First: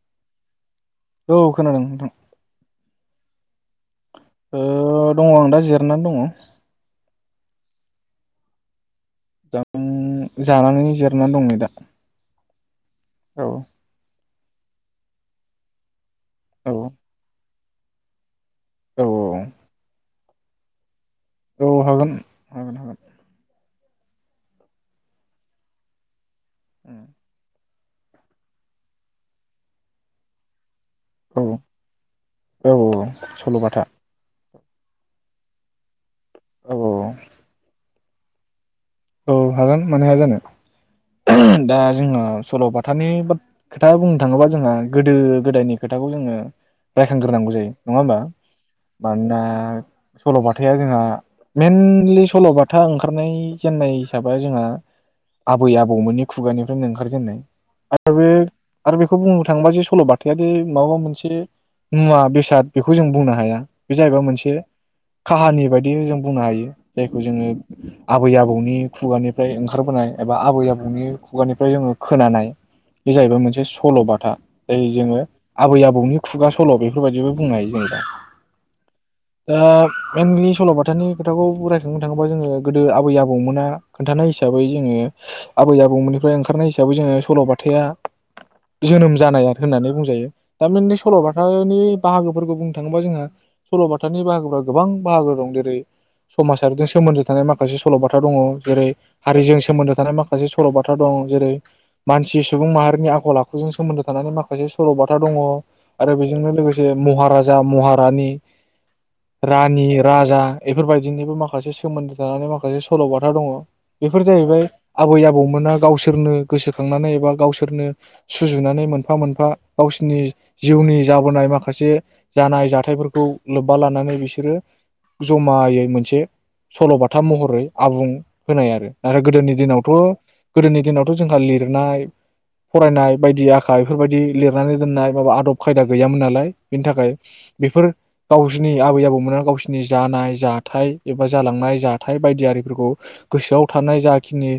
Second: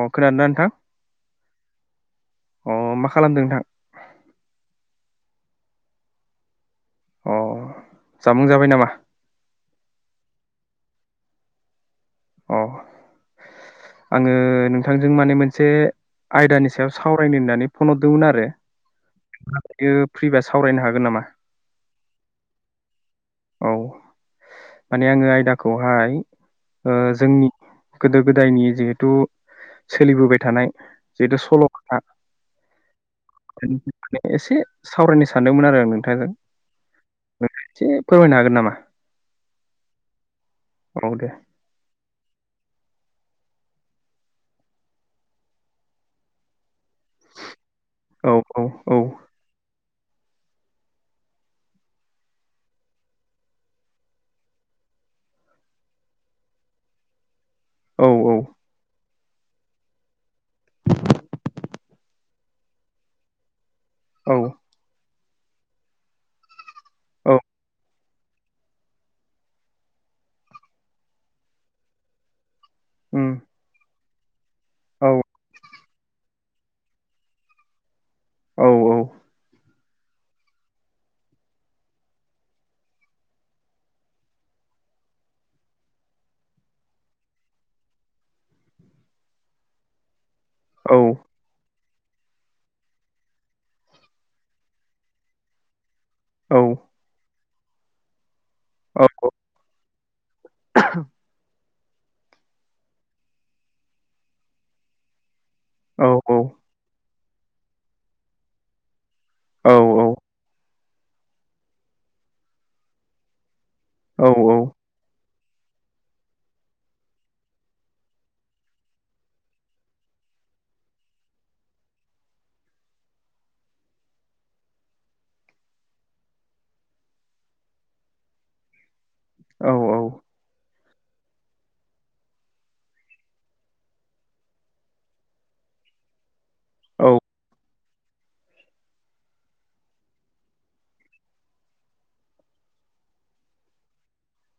अ खोनादोंना औ खोनादों नोंथां। अ मा खालामदों नोंथां। ओ दङ आं दा जिरायनानै दङ। अ जामुं जाबाय नामा। जामुं जानानै जिरायनानै दं नै दा। अ औ आङो। नोंथांजों माने मोनसे। औ आयदानि सायाव सावरायनो होननानै। फन हरदोंमोन आरो। औ [unintelligible] फ्रिबा सावरायनो हागोन नामा। औ हागोन हागोन हागोन। औ माने आङो आयदाखौहाय। ओ जोंनि। गोदो गोदायनि जिहेथु सोलिबोबाय थानाय। जिहेथु औ सलबाथा। औ सल'बाथा एसे सावरायनो सानदोंमोन आरो आं नोंथांजों। औ नोंथांजों ए फोरमायनो हागोन नामा। औ हागोन मानो हाया जानो औ दे दा जोंना। सलबाथानि बाथ खोथा बुंनो थाङोबा जोंहा गोदो गोदायनि खोथाखौ जोङो। रायखांगोरनांगौ जायो नङा होमबा औ औ मानोना सलबाथा जोंहा मेनलि सलबाथा ओंखारनाय जेननाय हिसाबै जोंहा आबै आबौमोननि खुगानिफ्रायनो ओंखार जेननाय औ आरो बे आरो बेख बेखौ बुंनो थाङोबा जे सलबाथायादे माबा मोनसे मुवा बेसाद बेखौ जों बुंनो हाया। बे जाहैबाय औ मोनसे खाहानि बायदि जों बुंनो हायो। जायखौ औ जोङो आबै आबौनि खुगानिफ्राय ओंखारबोनाय एबा आबै आबौनि खुगानिफ्राय जोङो खोनानाय बे उम जाहैबाय मोनसे सलबाथ था यै औ जोङो आबै आब बौनि खुगा सल बेफोरबायदिबो बुंनो हायो जों दा। औ औ दा मेनलि सलबाथानि खोथाखौ बरायखांनो थाङोबा जोङो गोदो आब आबै आबौमोना खोन्थानाय हिसाबै जोङो आबै आबौमोननिफ्राय ओंखारनाय हिसाबै जोङो सलबाथाया जोनोम जानाय होननानै बुंजायो। थारमाने औ सलबाथानि बाहागोफोरखौ बुंनो थाङोबा जोंहा सलबाथनि बाहागोफोरा गोबां बाहागो दं जेरै समाज हानजा औ सोमोन्दो थानाय माखासे सु सलबाथा दङ जेरै औ हारिजों सोमोन्दो थानाय माखासे सलबाथा दं जेरै मानसि सुबुं माहारिनि आखल आखुजों सोमोन्दो थानानै माखासे सलबाथा दङ। औ आरो औ बेजोंनो लोगोसे महाराजा महारानि औ रानि राजा बेफोरबायदिनिबो माखासे सोमोन्दो थानानै माख मोनसे सल बाथा दङ। औ बेफोर जाहैबाय आबै आबौ बौमोना गावसोरनो गोसोखांनानै एबा गावसोरनो सुजुनानै मोनफा मोनफा गावसोरनि जिउनि जाबोनाय माखासे जानाय जाथायफोरखौ लोब्बा लानानै बिसोरो जमायै मोनसे सलबाथा महर रै आबुं होनाय आरो। आरो गोदोनि औ दिनावथ गोदोनि दिनाव जोंहा लिरनाय फरायनाय बायदि आखा बेफोरबायदि लिरनानै दोननाय माबा आदब खायदा गैयामोन नालाय बेनि थाखाय बेफोर गावसिनि आबै आबौमोना गावसिनि जानाय जाथाय एबा जालांनाय जाथा थाय बायदि आरिफोरखौ गोसोआव थानाय जाखिनि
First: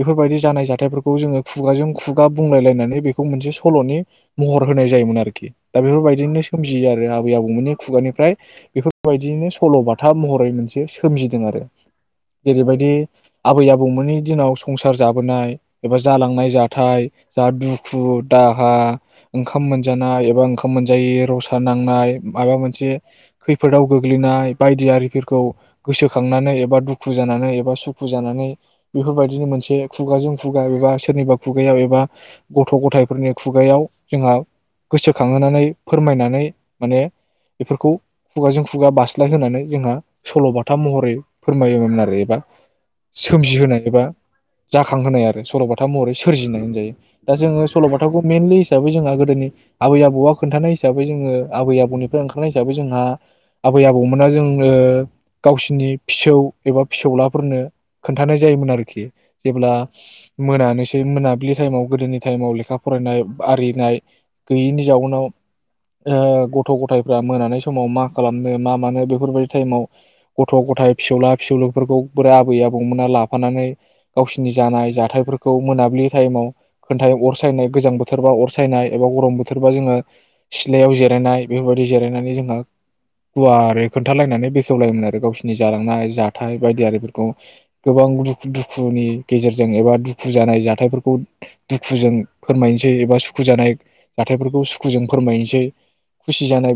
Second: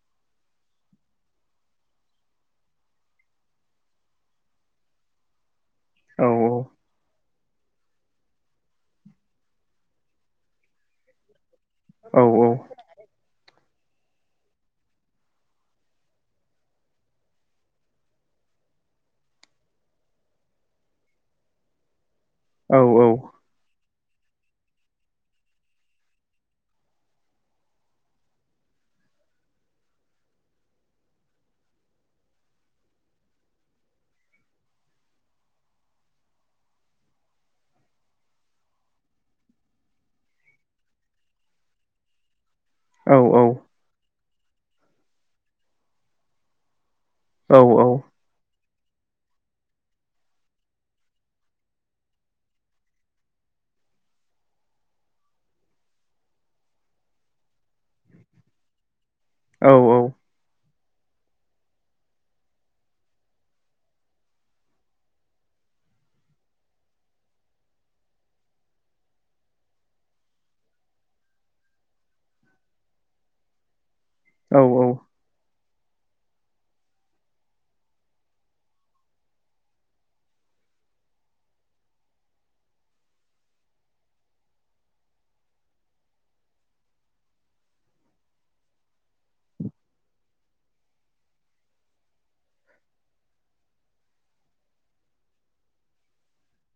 बेफोरबायदि जानाय जाथायाइफोरखौ जोङो खुगाजों खुगा बुंलायलायनानै बेखौ मोनसे सलनि महर होनाय जायोमोन आरोखि। दा औ बेफोरबायदिनो सोमजियो आरो आबै आबौमोननि। खुगानिफ्राय बेफोरबायदियैनो सल' बाथा महरै मोनसे सोमजिदों आरो। औ जेरैबायदि आबै आब बौमोननि दिनाव संसार जाबोनाय एबा जालांनाय जाथाय जा दुखु दाहा ओंखाम मोनजानाय एबा ओंखाम मोनजायै रसा नांनाय। माबा औ मोनसे खैफोदाव। गोग्लैनाय बायदि आरिफोरखौ गोसोखांनानै एबा। दुखु जानानै एबा सुखु जानानै बेफोरबायदिनो मोनसे खुगाजों खुगा एबा सोरनिबा खुगायाव एबा गथ' ग'थायफोरनि खुगायाव जोंहा गोसोखांहोनानै फोरमायनानै माने बेफोरखौ खुगाजों खुगा बास्लायहोनानै जोंहा सल' बाथा महरै। फोरमायोमोन आरो एबा। औ सोमजिहोनाय एबा। जाखांहोनाय आरो सल'बाथा महरै सोरजिनाय होनजायो। दा जोङो सल'बाथाखौ मेनलि। हिसाबै जोंहा गोदोनि आबै आबौआ खोन्थानाय हिसाबै जोङो आबै आबौनिफ्राय ओंखारनाय हिसाबै जोंहा आबै आबौमोना जों गावसिनि। फिसौ एबा फिसौलाफोरनो खोन्थानाय जायोमोन आरोखि। औ जेब्ला मोनानोसै। ज मोनाबिलि टाइमाव गोदोनि टाइमाव लेखा फरायनाय आरिनाय गैयिनि जाउनाव गथ' ग'थाइफ्रा मोननाय समाव मा खालामनो मा मानो बेफोरबायदि टाइमाव गथ ग'थाइ। फिसौला फिसौलुफोरखौ बोरै आबै आबौमोना लाफानानै। गावसिनि जानाय औ जाथायफोरखौ। खौ मोनाबिलि टाइमाव खथाय अर सायनाय गोजां बोथोरबा अर सायनाय एबा गरम बोथोरबा जोङो सिथलायाव जिरायनाय बेफोरबायदि जिरायनानै जोंहा गुवारै खोन्थालायनानै बेखेवलायोमोन आरो गावसिनि। जालांनाय जाथाय बायदिफोरखौ गोबां दुखुनि गेजेरजों एबा दुखु जानाय जाथायफोरखौ दुखुजों फोरमायनोसै एबा सुखु जानाय जाथायफोरखौ सुखुजों फोरमायनोसै खुसि जानाय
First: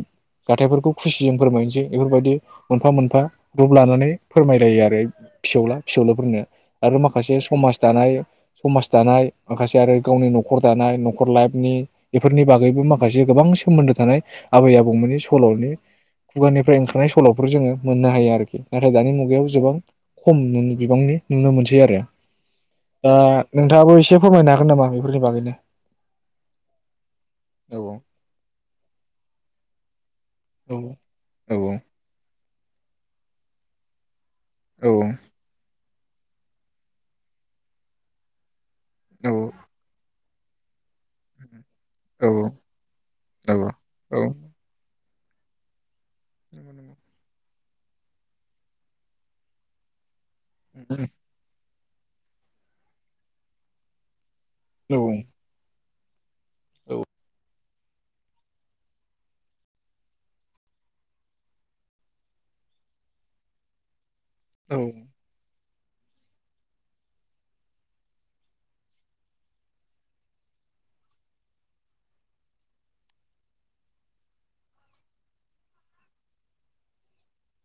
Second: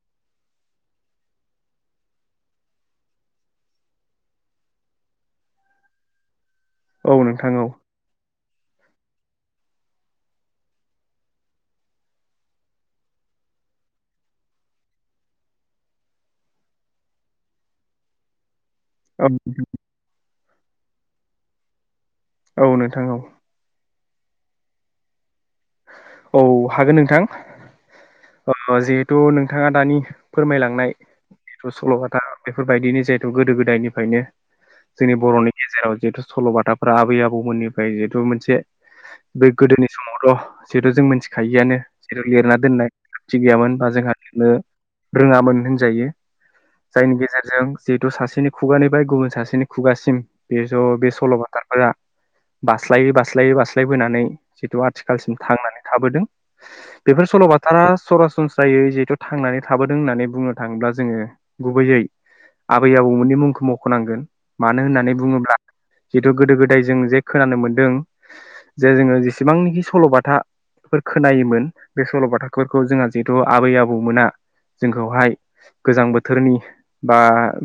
जाथायफोरखौ खुसिजों फोरमायनोसै बेफोरबायदि मोनफा मोनफा। ग्रुप लानानै फोरमायलायो आरो फिसौला फिजोफोरनो। आरो औ माखासे नोंथां समाज दानाय। समाज दानाय माखासे आरो गावनि न'खर दानाय न'खर लाइफनि बेफोरनि बागैबो माखासे गोबां सोमोन्दो थानाय आबै आबौमोननि सल'नि खुगानिफ्राय ओंखारनाय सल'फोर जोङो मोननो हायो आरोखि। नाथाय दानि औ मुगायाव गोबां। खम बिबांनि नुनो मोनसै आरो। औ नोंथां ओ औ नोंथाङाबो एसे। फोरमायनो हागोन नामा बेफोरनि बागैनो? औ हागोन नोंथां औ जिहेथु नोंथां। नोंथाङा दानि। औ फोरमायलांनाय औ जिथु सल'बाथा बेफोरबायदिनो जिहेथु गोदो गोदायनिफ्रायनो औ जोंनि बर'नि गेजेराव। जिहेतु सल'बाथाफोरा आबै आबौमोननिफ्राय जिहेतु मोनसे। औ बे गोदोनि समावथ'। जेहथु जों मिथिखायिआनो जेरै औ लिरना दोननाय खानथि औ गैयामोन होनबा औ जोंहानो। रोङामोन होनजायो। जायनि गेजेरजों। जिहेथु सासेनि खुगानि फ्राय गुबुन सासेनि खुगासिम। बे ज बे सलबाथा। बास्लायै बास्लायै बास्लायबोनानै। जिथु आथिखालसिम। थांनानै थाबोदों। बेफोर सल बाथा। थारा सरासनस्रायै जिथु थांनानै थाबोदों होननानै बुंनो थाङोब्ला जोङो गुबैयै आबै आबौमोननि मुंखौ मखनांगोन। मानो होननानै बुङोब्ला जिथु गोदो गोदाय जों जे खोनानो मोनदों जे जोङो जेसेबांनाखि सलबाथ थाफोर खोनायोमोन बे सल बाथाफोरखौ जोंहा जिहेथु आबै आबौमोना जोंखौहाय गोजां बोथोरनि बा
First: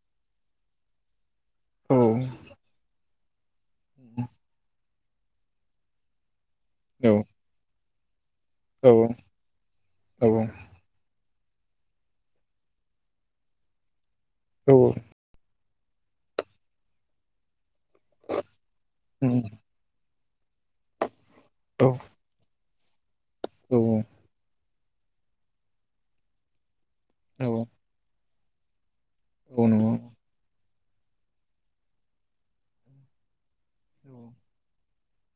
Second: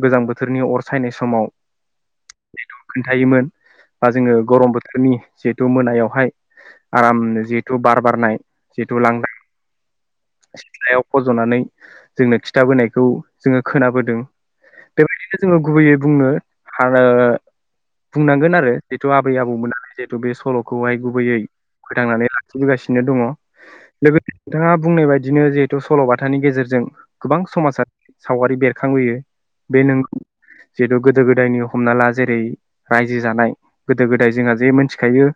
गोजां बोथोरनि अर सायनाय समाव औ खोन्थायोमोन बा जोङो गरम बोथ जोंनि जेतु मोनायावहाय आरामनो रप बार बार नाय जिथु लांदां सिथ्लायाव फजनानै जोंनो खिथाबोनायखौ जोङो खोनाबोदों औ। बेबायदिनो जोङो गुबैयै बुंनो हारो बुंनांगोन आरो जिथु आबै आबौमोननानै जे फो बे सलखौहाय गुबैयै फैथांनानै ला सफैगासिनो दङ। लोगोत नोंहा बुंनाय बायदिनो जिहेथु सलबाथानि गेजेरजों गोबां समासात सावगारि बेर खांबोयो बे नंगौ नों जेथु गोदो गोदायनि हमना ला जेरै रायजो जानाय गोदो औ गोदाय जोंहा जे मोनस खायो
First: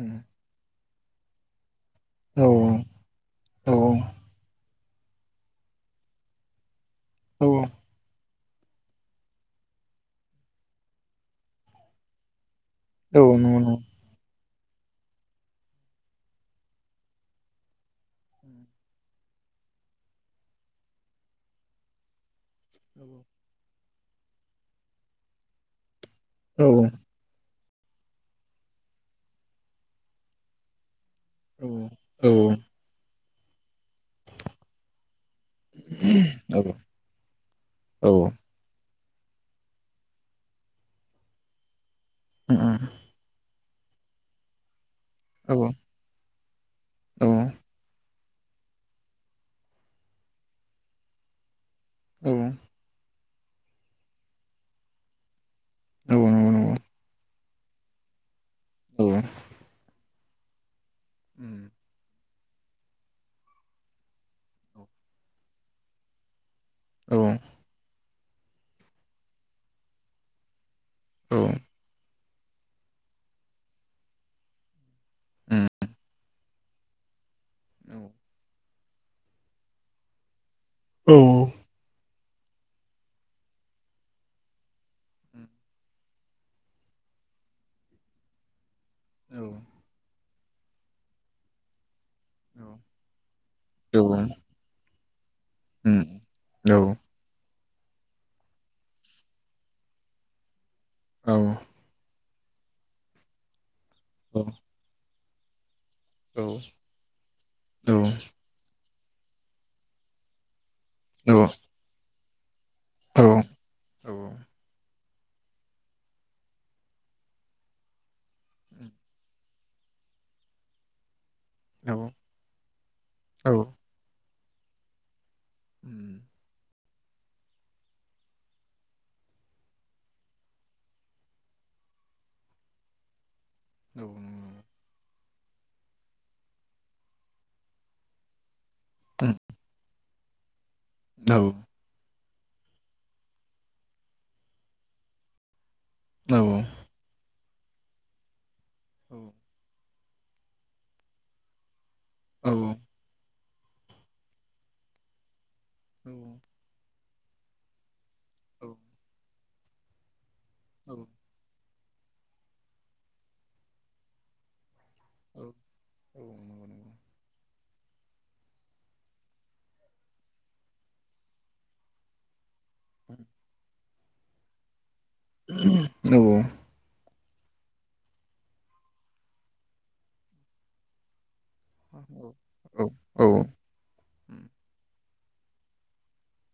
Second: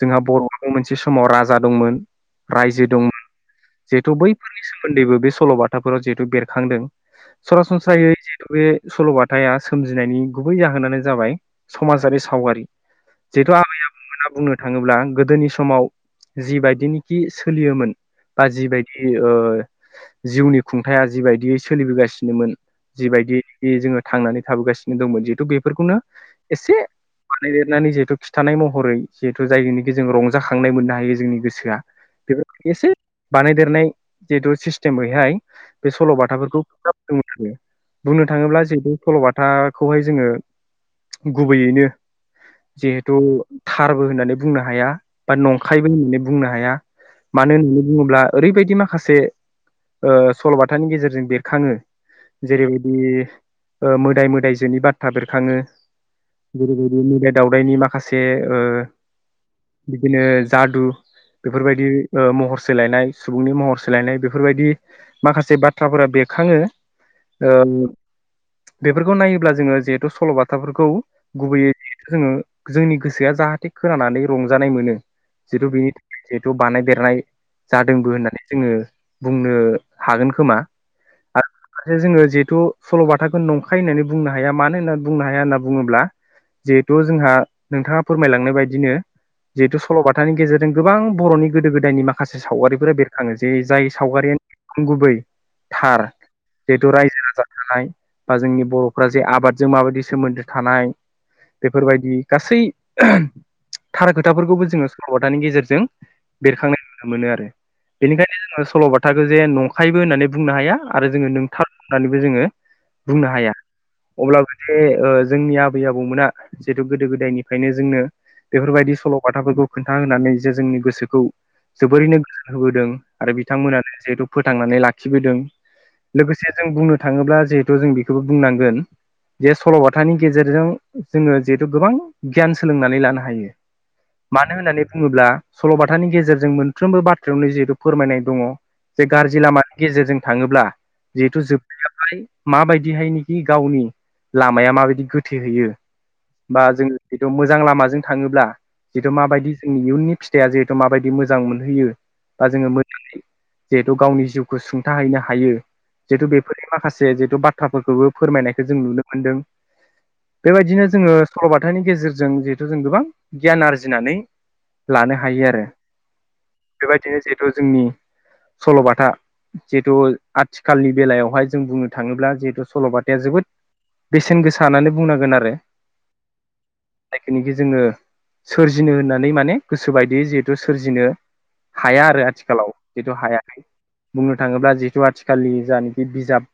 जोंहा बरखौ मोन जिसमाव राज जादंमोन औ नंगौ रायजो दंमोन नंगौ जिहेथु बैफोरनि सोम फोन्दैबो बे सलबाथाफोराव जिहेतु बेरखांदों सरासनस्रायै जि बे सलबाथाआ सोमजिनायनि गुबै जाहोनानो जाबाय समाजारि सावगारि औ न जिहेथु न आबेना बुंनो थाङोब्ला गोदोनि समाव जिबायदिनोखि सोलियोमोन बा जिबायदि ओ जिउनि खुंथाया जिबायदियै सोलिबोगासिनोमोन जि बायदिनिखि जोङो थांनानै थाबोगासिनो दंमोन जिहेतु बेफोरखौनो औ एसे लिरनानै जिहेथु खिथानाय महरै जिहेथु जायजोंनिखि जोङो रंजाखांनाय मोननाय जोंनि गोसोआ औ बेफोर एसे बानायदेरनाय जिहेथु सिस्टेम बैहाय बे सलबाथाफोरखौ औ खोब बुंनो थाङो औ नंगौ औ बुंनो थाङोब्ला जिहेथु सलबाथाखौहाय जोङो गुबैयैनो जिहेथु थारबो होननानै बुंनो हाया नंखायबो होननानै बुंनो हाया मानो होननानै बुङोब्ला ओरैबायदि माखासे सलबाथानि गेजेरजों बेरखाङो जेरैबायदि ओ मोदाइ मोदाइजोनि बाथ्रा बेरखाङो जेरैबादि मोदाइ दावदाइनि माखासे ओ बि बिदिनो जादु बेफोरबायदि ओ महर सोलायनाय सुबुंनि महर सोलायनाय बेफोरबायदि माखासे बाथ्राफोरा बेरखाङो। ओ बेफोरखौ नायोब्ला जोङो जिहेथु सलबाथाफोर खौ गुबैयै जिहेथु जोङो जोंनि गोसोआ जाहाथे खोनानानै रंजानाय मोनो बेव बानायदेरनाय जादोंबो होननानै जोङो बुंनो हागोन खोमा आरो जोङो जिहे जोंथ सलबाथाखौ नंखाय होननानै बुंनो हाया मानो होनना बुंनो हाया होनना बुङोब्ला जिहेथु जोंहा नोंथाङा फोरमायलांनाय बायदिनो जिहेथु सलबाथिनि गेजेरजों गोबां बरनि गोदो गोदायनि माखासे सावगारिफोरा बेरखाङो जे जाय सावगारियाानो गुबै थार जिहेथु रायजो राजा थानाय बा जोंनि बरफ्रा जे आबादजों माबायदि सोमोन्दो थानाय बेफोरबायदि गासै थार खोथाफोरखौबो सलबाथानि गेजेरजों बेरखांनाय नुनो मोनो आरो बेनिखायनो जोंङो सलबा थाखौ जे नंखायबो होननानै बुंनो हाया आरो जोङो नोंथां होननानै बो जोङो बुंनो हाया अब्लाबो जे ओ जोंनि आबै आबौमोना जिहेथु गोदो गोदायनिफ्रायनो जोंनो बेफोरबायदि सल बाथाफोरखौ खोन्था होनानै जे जोंनि गोसोखौ जोबोरैनो गोजोन होबोदों आरो बिथांमोनानो जिहेथु फोथांनानै लाखिबोदों। लोगोसे जों बुंनो थाङोब्ला जिहेथु जों बेखौबो बुंनांगोन जे सलबाथानि गेजेरजों जोङो जिहेथु गोबां गियान सोलोंनानै लानो हायो। औ मानो होननानै बुङोब्ला सलबाथानि गेजेरजों मोनफ्रोमबो बाथ्रायावनो जिहेथु फोरमायनाय दङ। जे गाज्रि लामा गेजेरजों थाङोब्ला जिहेथु जोबनायालाय माबायदिहाय गावनि लामाया माबायदि गोथैहैयो बा जोङो जिथ मो जां लामाजों थाङोब्ला जिथु माबायदि जोंनि इउननि फिथाइआ जिहेथु माबायदि मोजां मोनहोयो। बा जोङो मोजाङै जिहेथु गावनि जिउखौ सुंथाहैनो हायो। जिहेतु बेफोरनि माखासे जे जिथु बाथ्राफोरखौबो फोरमायनायखौ जों नुनो मोन्दों। बेबायदिनो जोङो सल'बा थानि गेजेरजों जिहेथु जों गोबां गियान आरजिनानै लानो हायो आरो बेबायदिनो जिहेथु जोंनि सल'बाथा जिहेथु आथिखालनि बेलायावहाय जों बुंनो थाङोब्ला जिहेथु सल'बाथाया जोबोद बेसेन गोसा आनानै बुंनांगोन आरो जायखिनिखि जोङो सोरजिनो होननानै माने गोसोबायदियै जिहेथु सोरजिनो हाया आरो आथिखालाव जिथु हायाखै बुंनो थाङोब्ला जिहेथु आथि खालि जानाखि बिजाब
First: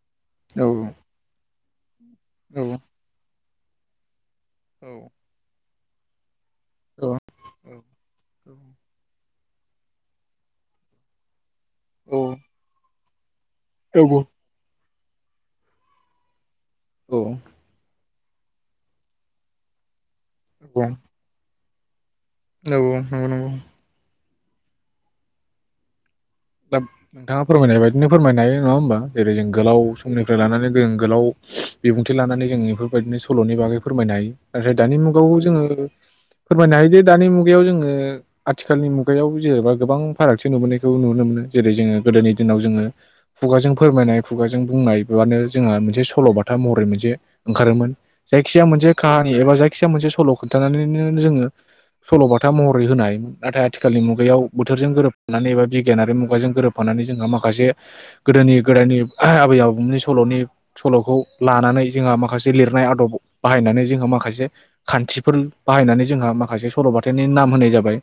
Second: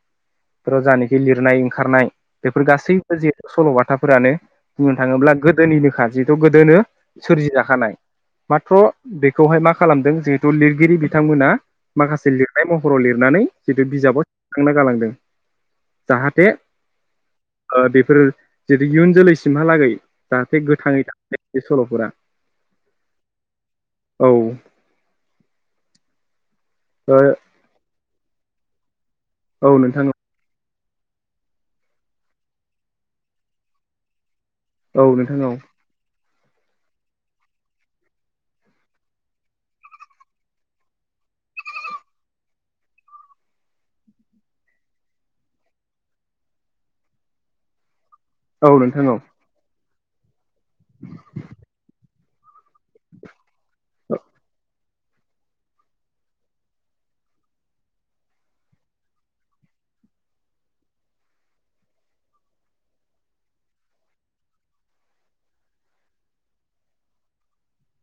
फ्राय जानाखि लिरनाय खारनाय बेफोर गासैबो जे सल'बाथाफोरानो बुंनो थाङोब्ला गोद दोनिनोखा जि द गोदनो औ सोरजिजाखानाय औ माथ्र' बे खौहाय मा खालामदों जिहेथु लिरगिरि बिथांमोना माखासे औ लिरनाय महराव लिर नानै जिथु औ बिजाबाव थिखांना गालांदों जाहाथे औ ओ बेफोर जितु इयुन जोलैसिमहालागै जाहाथे गोथाङै दा [unintelligible] सल'फोरा नगौ नंगौ नंगौ । औ । दा नोंथाङा फोरमायनाय बायदिनो फोरमायनाय नङा होमबा? जेरै जों औ गोलाव नोंथां समनिफ्राय लानानै गोलाव बिबुंथि लानानै जों बेफोरबायदिनो स'लनि बागै फोरमायनो हायो नाफ्राय दानि औ मुगाव नोंथां औ जोङो फोरमायनो हायोदि दानि मुगायाव जोङो आथिखालनि मुगायाव जेनेबा गोबां फारागथि नुबोनायखौ नुनो मोनो जेरै जोङो गोदोनि दिनाव जोङो खुगाजों फोरमायनाय खुगाजों बुंनाय बेनो जोंहा मोनसे सलबाथा महरै मोनसे ओंखारोमोन जायखिजाया औ मोनसे नोंथां औ खाहानि एबा जायखिजाया मोनसे स स'ल खोन्थानानैनो जोङो सलबाथा महर होन हाय नाथाय आथिखालाव बोथोरजों गोरोब नानै एबा बिगियारि मुं खुगाजों गोरोबफानानै जोंहा माखासे गोदोनि गोदायनि आबै आबौनि स'लनि स'लखौ लानानै जोंहा माखासे लिरनाय आदब बाहायनानै जोंहा माखासे खान्थिफोर बाहायनानै जोंहा माखासे स'लबाथनि नाम होनाय जाबाय।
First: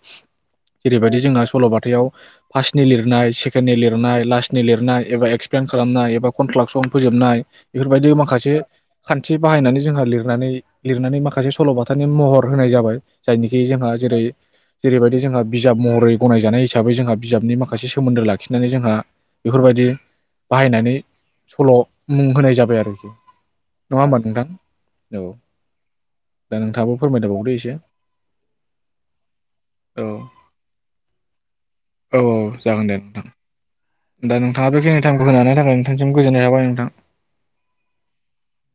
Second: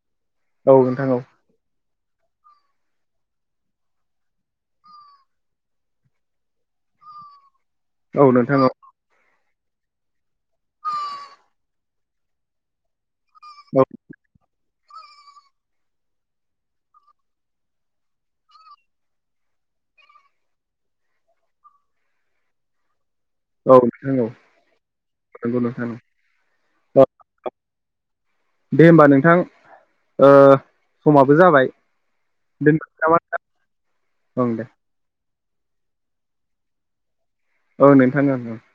औ नोंथां जेरैबायदि औ जोंहा स'लबथायाव फासनि लिर नाय सेकेडनि लिरनाय लास्टनि लिरनाय एबा एक्सप्लेन खालामनाय एबा कन्ट्राक्सन फोजोबनाय बेफोरबायदि औ माखासे नोंथां औ खान्थि थि बाहायनानै जोंहा लिरनानै लिरनानै माखासे सलबाथानि महर होनाय जाबाय । जायनिखि जोंहा जेरै जेरैबायदि जोंहा बिजाब महरै गनायजानाय हिसाबै जोंहा बिजाबनि माखासे मासि सोमोन्दो लाखिनानै जोंहा बेफोरबायदि बाहायनानै सल मुं होनाय जाबाय आरो औ नोंथां औ नगौ नोंथां दा नोंथाङाबो औ फोरमायदाबावदो एसे दे होमबा नोंथां औ समाबो जाबाय औ । जागोन दे नोंथां । दा दे नोंथाङा बेखनि थाइम बोखोनो होनायनि थाखाय नोंथांसिम गोजोननाय थाबाय नोंथां । औ नोंथाङा ओं ओं ।